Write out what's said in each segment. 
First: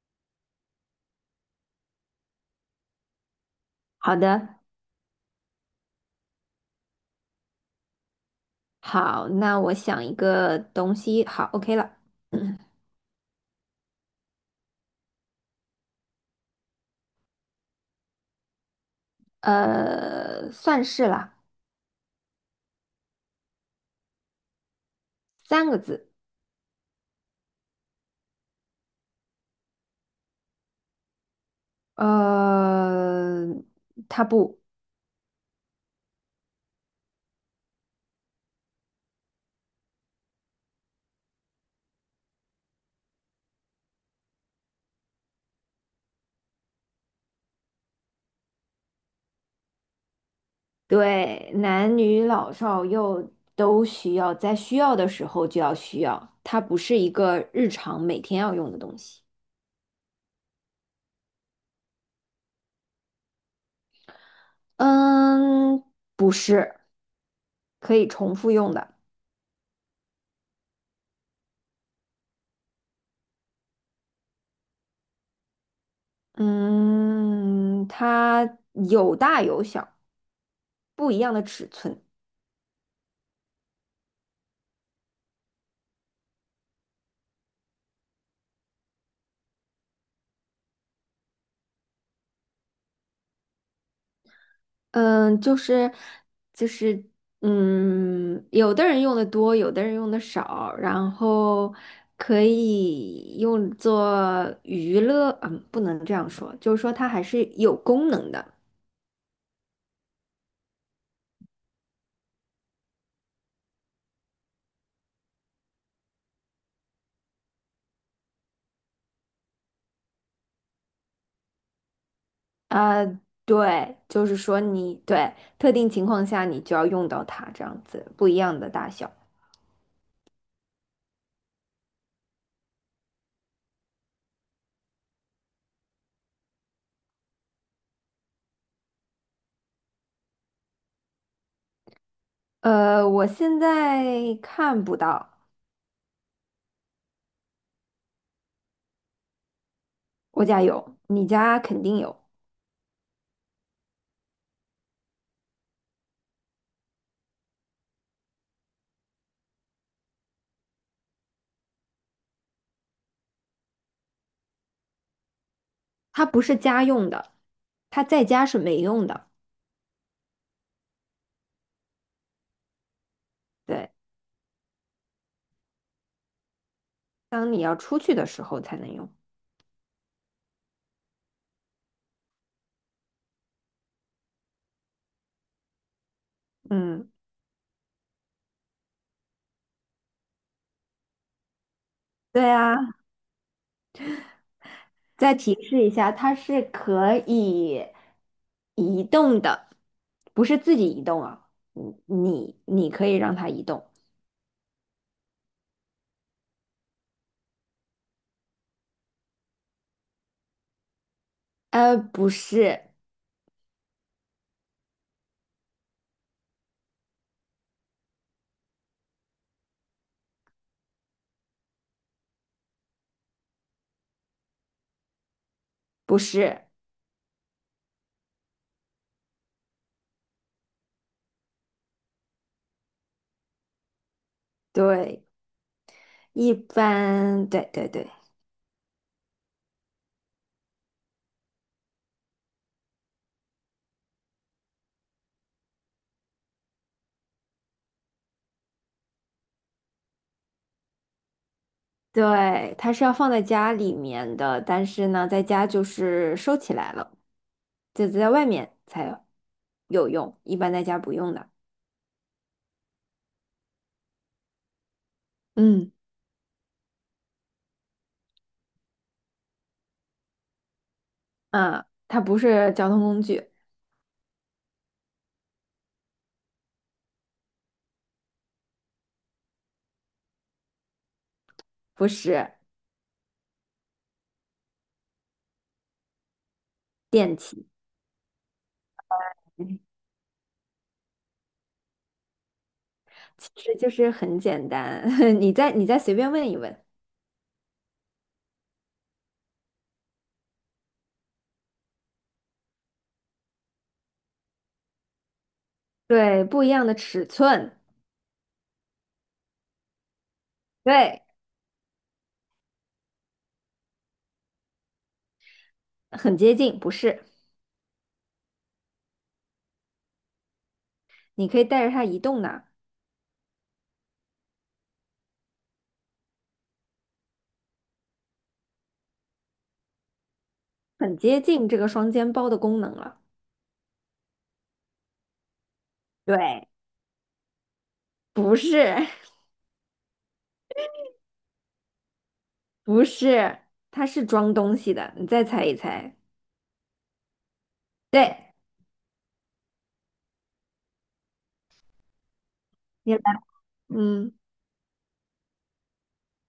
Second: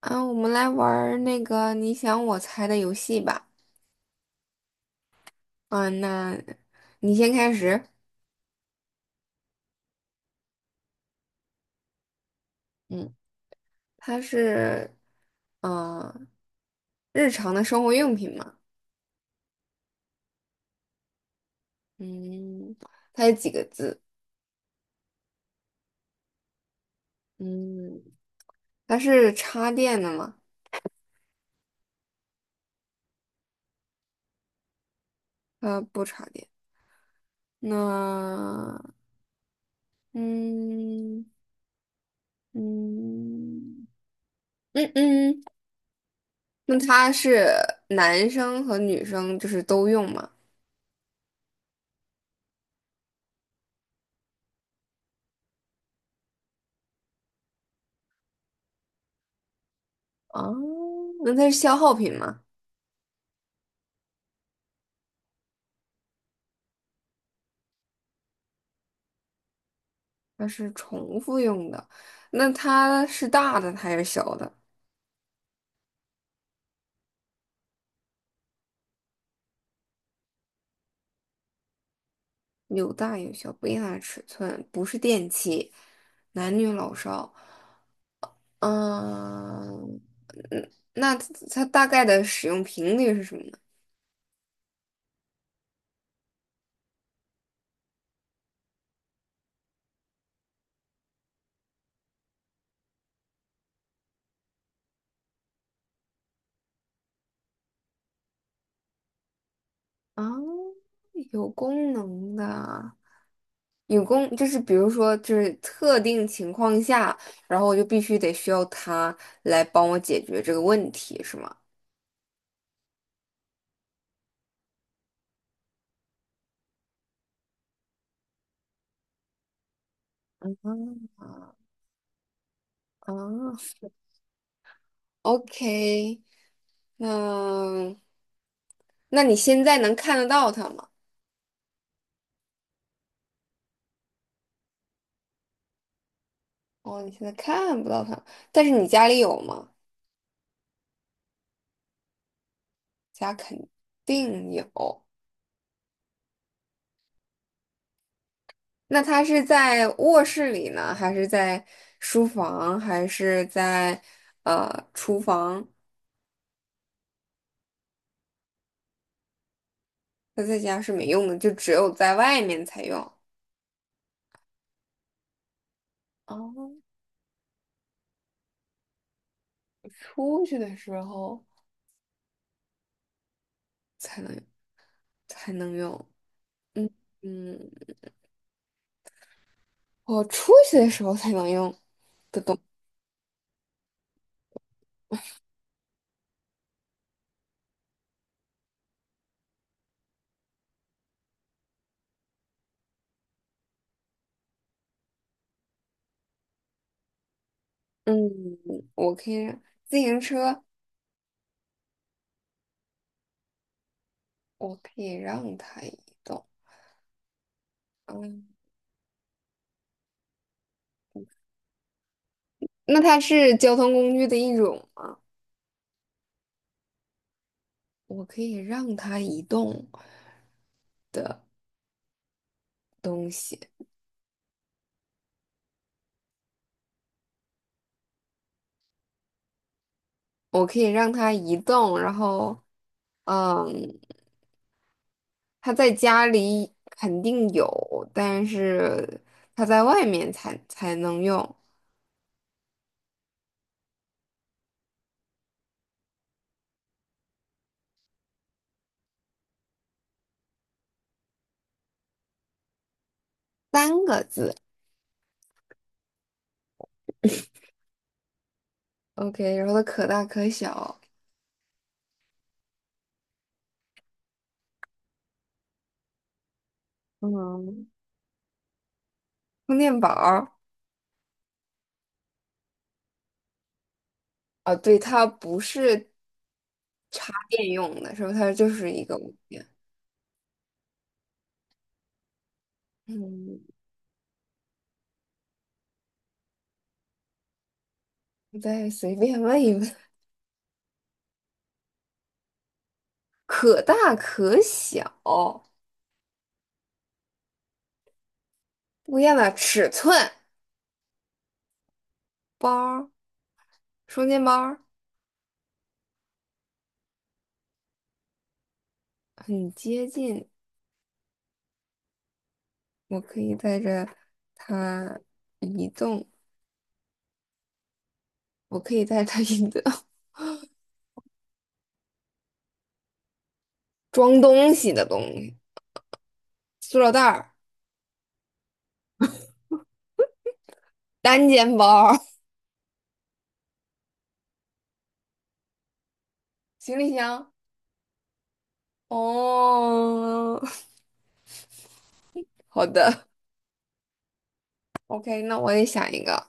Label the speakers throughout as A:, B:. A: 啊，我们来玩儿那个你想我猜的游戏吧。
B: 好的，
A: 嗯，那你先开始。
B: 好，那我想一个东西，好，OK 了，
A: 嗯，它是，呃，日常的生活用品嘛。
B: 呃，算是啦，
A: 嗯，它有几个字？
B: 三个字，
A: 嗯，它是插电的吗？
B: 呃，它不
A: 它不插电。那，嗯嗯嗯嗯，那它是男生和女生就是都用吗？
B: 对，男女老少幼都需要，在需要的时候就要需要，它不是一个日常每天要用的东西，
A: 啊，那它是消耗品吗？
B: 嗯，不是，可以重复用的，
A: 它是重复用的，那它是大的还是小的？
B: 嗯，它有大有小，不一样的尺寸。
A: 有大有小，不一样的尺寸，不是电器，男女老少。嗯嗯，那它大概的使用频率是什么呢？
B: 嗯，就是就是，有的人用的多，有的人用的少，然后可以用作娱乐，嗯，不能这样说，就是说它还是有功能的。
A: 啊，有功能的，有功就是比如说就是特定情况下，然后我就必须得需要它来帮我解决这个问题，是吗？
B: 呃，对，就是说特定情况下你就要用到它，这样子不一样的大小。
A: 啊，OK。嗯，那你现在能看得到它吗？
B: 呃，我现在看不到，
A: 哦，你现在看不到它，但是你家里有吗？
B: 我家有，你家肯定有，
A: 家肯定有。那它是在卧室里呢，还是在书房，还是在厨房？
B: 它不是家用的，它在家是没用的。
A: 它在家是没用的，就只有在外面才用。
B: 对。
A: 哦，
B: 当你要出去的时候才能用。
A: 出去的时候才能才能用。嗯
B: 嗯，
A: 嗯，我出去的时候才能用的
B: 对
A: 东。
B: 啊，再提示一下，它是可以移动的，不是自己移动啊，嗯你可以让它移动。
A: 嗯，我可以让自行车。
B: 呃，不是，
A: 我可以让它移动。嗯，那它是交通工具的一种吗？
B: 不是，
A: 我可以让它移动东西，
B: 对，一般，对对对
A: 我可以让它移动，然后，嗯，它在家里肯定有，但是它在外面才能用。
B: 对，它是要放在家里面的，但是呢，在家就是收起来了，就在外面才有用，一般在家不用的。
A: 三个字
B: 嗯
A: ，OK，然后它可大可小，
B: 啊，它不是交通工具，
A: 嗯，充电宝儿，
B: 不是
A: 啊，对，它不是插
B: 电器，
A: 电用的，是吧？它就是一个物件。
B: 嗯其
A: 嗯，
B: 实就是很简单，你再随便问一问，
A: 我再随便问一问。可大可小，
B: 对，不一样的尺寸，
A: 不一样的尺寸，
B: 对，
A: 包儿，双肩包儿，
B: 很接近，不是，
A: 很接近。
B: 你可以带着它移动的，
A: 我可以带着它移动，我可以带着它移动，
B: 很接近这个双肩包的功能了，
A: 装东西的东西，
B: 对，
A: 塑料袋儿，
B: 不是，
A: 单肩包儿，
B: 不是，它是装东西的，你再猜一猜，
A: 行李箱。
B: 对，
A: 哦，好
B: 你来，
A: 的
B: 嗯，
A: ，OK，那我也想一个，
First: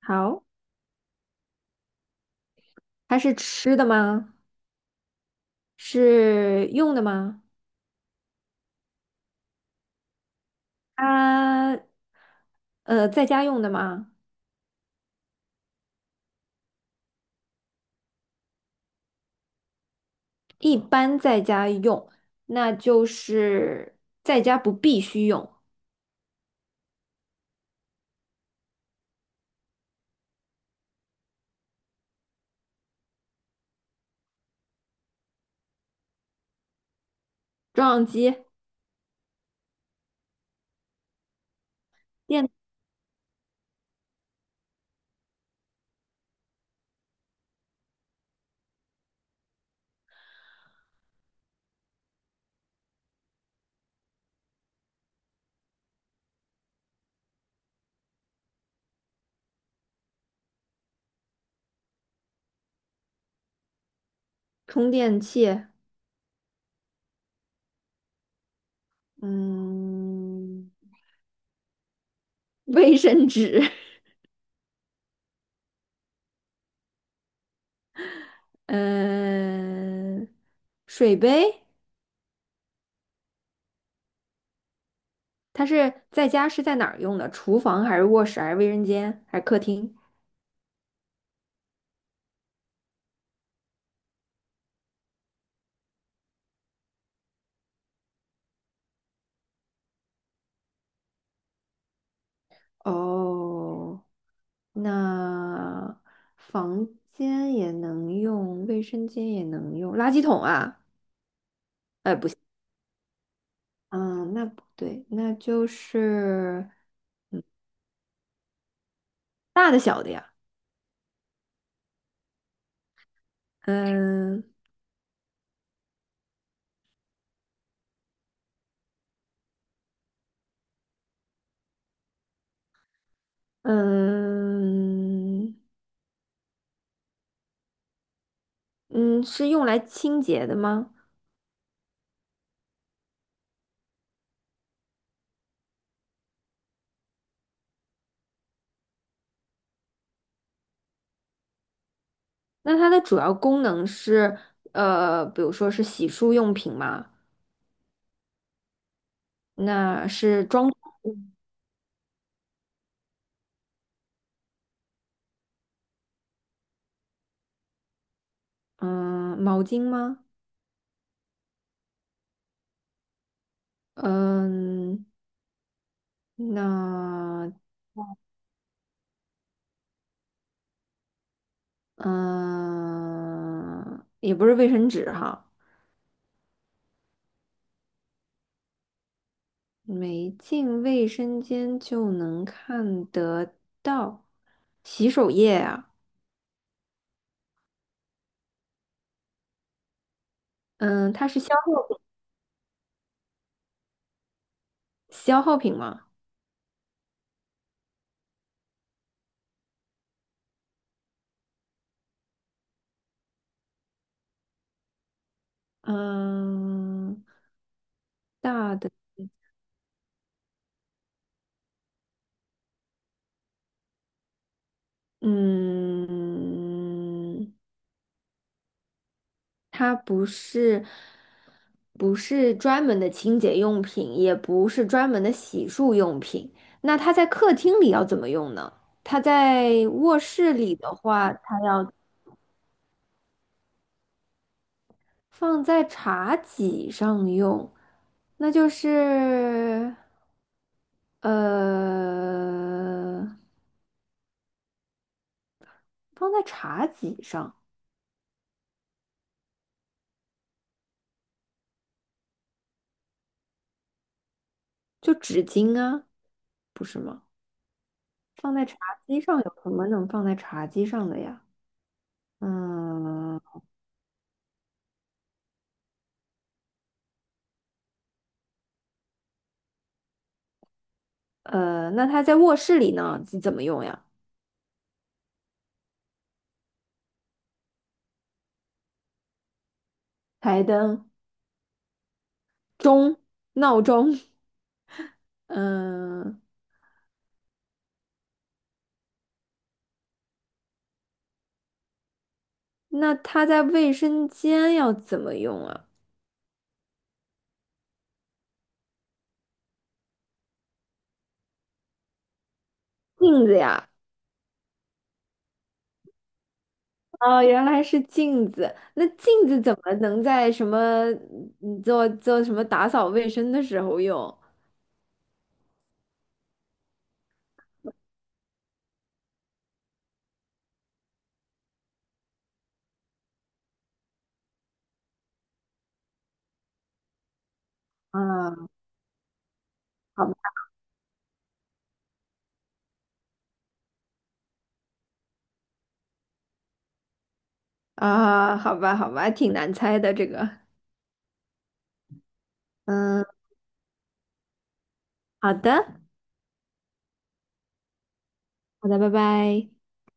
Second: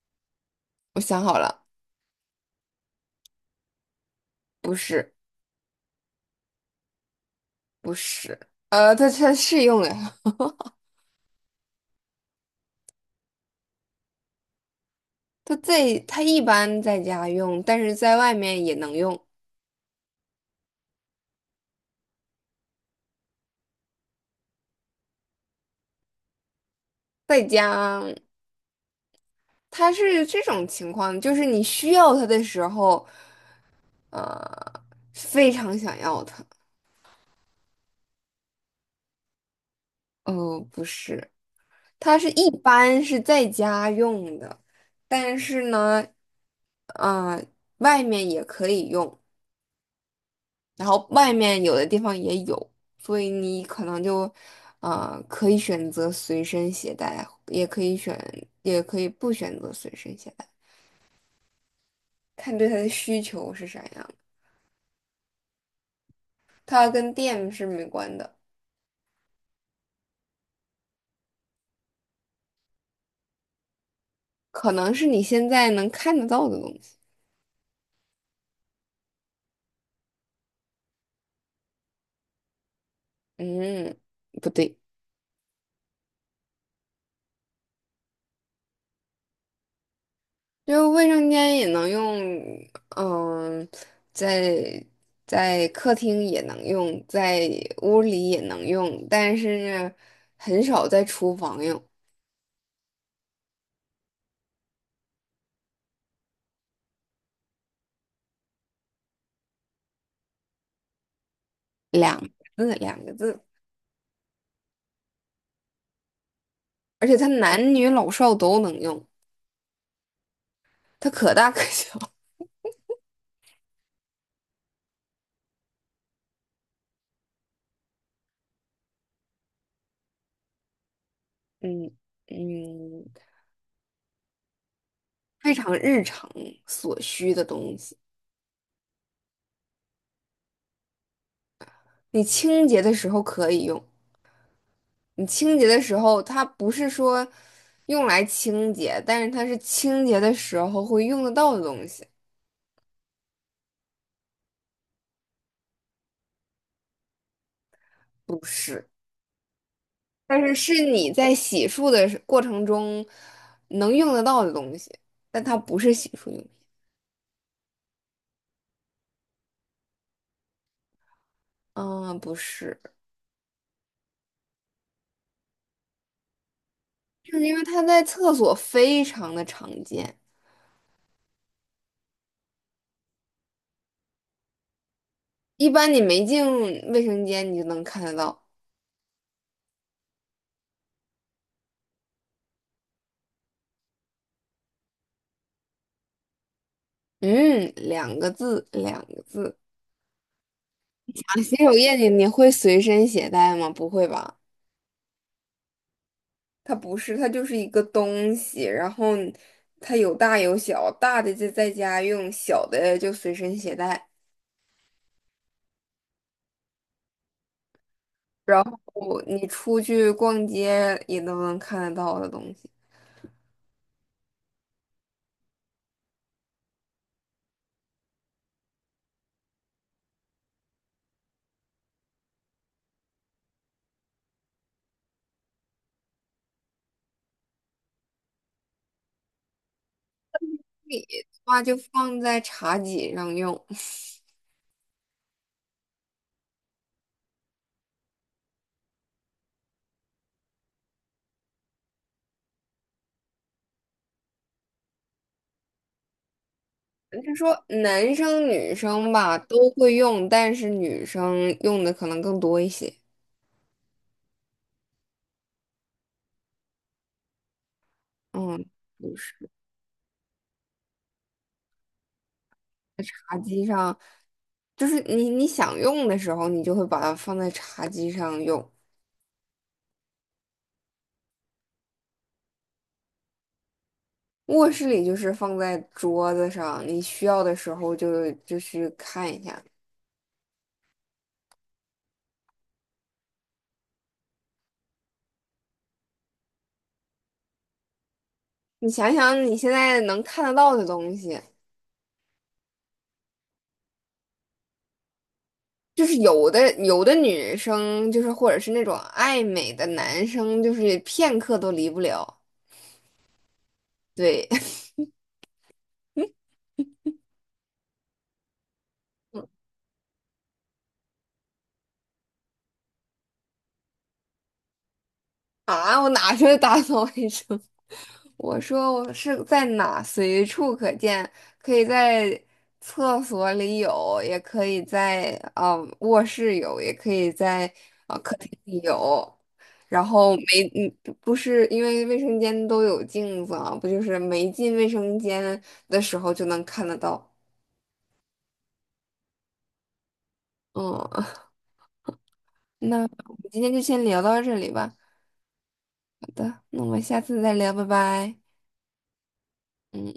B: 好，
A: 我想好了，
B: 它是吃的吗？
A: 不是，
B: 是用的吗？
A: 不是，它是用的，
B: 它，呃，在家用的吗？
A: 它一般在家用，但是在外面也能用。
B: 一般在家用，那就是在家不必须用，
A: 在家，它是这种情况，就是你需要它的时候，呃，非常想要它。
B: 照相机、
A: 不是，它是一
B: 电
A: 般是在家用的，但是呢，呃，外面也可以用，然后外面有的地方也有，所以你可能就，可以选择随身携带，也可以选，也可以不选择随身携带，看对它的需求是啥样。
B: 充电器，
A: 它跟电是没关的，
B: 嗯，卫生纸，
A: 可能是你现在能看得到的东西。
B: 嗯，水杯。
A: 嗯，不对，
B: 它是在家是在哪儿用的？厨房还是卧室还是卫生间还是客厅？
A: 就卫生间也能用，嗯，在在客厅也能用，在屋里也能用，但是呢很少在厨房用。
B: 哦，那房间也能用，卫生间也能用，垃圾桶啊。
A: 两个字，两个字，
B: 嗯，那不对，那就是
A: 而且它
B: 嗯
A: 男女老少都能用，
B: 大的小的呀，
A: 它可大可小。
B: 嗯
A: 嗯嗯，非
B: 嗯
A: 常日常所需的东西，
B: 嗯，是用来清洁的吗？
A: 你清洁的时候可以用。你清洁的时候，它不是说用来清洁，但是它是清洁的时候会用得到的东西，
B: 那它的主要功能是呃，比如说是洗漱用品吗？
A: 不是，
B: 那
A: 但
B: 是
A: 是
B: 装
A: 是你在洗漱的时过程中能用得到的东西，但它不是洗漱用品。
B: 嗯毛巾吗？
A: 啊，不是，
B: 嗯，
A: 就是因为
B: 那
A: 它在厕所非常的常见，
B: 嗯也不是卫生纸哈，
A: 一般你没进卫生间你就能看得到。
B: 没进卫生间就能看得到洗手液啊？
A: 嗯，两个字，两个字。
B: 嗯，它
A: 啊
B: 是
A: 洗手液你会随身携带吗？不会吧？
B: 消耗品吗？
A: 它不是，它就是一个东西，然后你它有大有小，大的就在家用，小的就随身携带，
B: 嗯，
A: 然
B: 大
A: 后
B: 的，
A: 你出去逛街也都能看得到的东西。
B: 嗯，它不是专门的清洁用品，也不是专门的洗漱用品。那它在客厅里要怎么用呢？它在卧室里的
A: 你的
B: 话，它
A: 话就
B: 要。
A: 放在茶几上用。
B: 放在茶几上用，那就是呃，放在茶几
A: 就
B: 上，
A: 说男生女生吧都会用，但是女生用的可能更多一些。
B: 就纸巾啊，不是吗？放在
A: 嗯，
B: 茶
A: 就
B: 几
A: 是
B: 上有什么能放在茶几上的呀？
A: 茶
B: 嗯，
A: 几上，就是你想用的时候，你就会把它放在茶几上用。
B: 呃，那它在卧室里呢，怎么用呀？
A: 卧室里就是放在桌子上，你需要的时候就去看一下。
B: 台灯、钟、闹钟，嗯，
A: 你想想你现在能看得到的东西，
B: 那它在卫生间要怎么用啊？
A: 就是有的女生就是或者是那种爱美的男生，就是片刻都离不了。
B: 镜子呀。
A: 对
B: 哦，原来是镜子。那镜子 怎么能在什么嗯做什么打扫卫生的时候用？
A: 啊，我哪是打扫卫生？我说我是在哪随处可见，可以在厕所里有，也可以在卧室有，也可以在客厅
B: 啊，
A: 里有。然
B: 好吧，
A: 后没嗯不不是因为卫生间都有镜子啊，不就是没进卫生间的时候就能看得到。
B: 啊，好吧，好吧，挺难猜的这个。
A: 嗯，那
B: 嗯，
A: 我们今天就先聊到这里吧。
B: 好的，
A: 好的，那我们下次再聊，拜拜。
B: 好的，拜拜。
A: 嗯。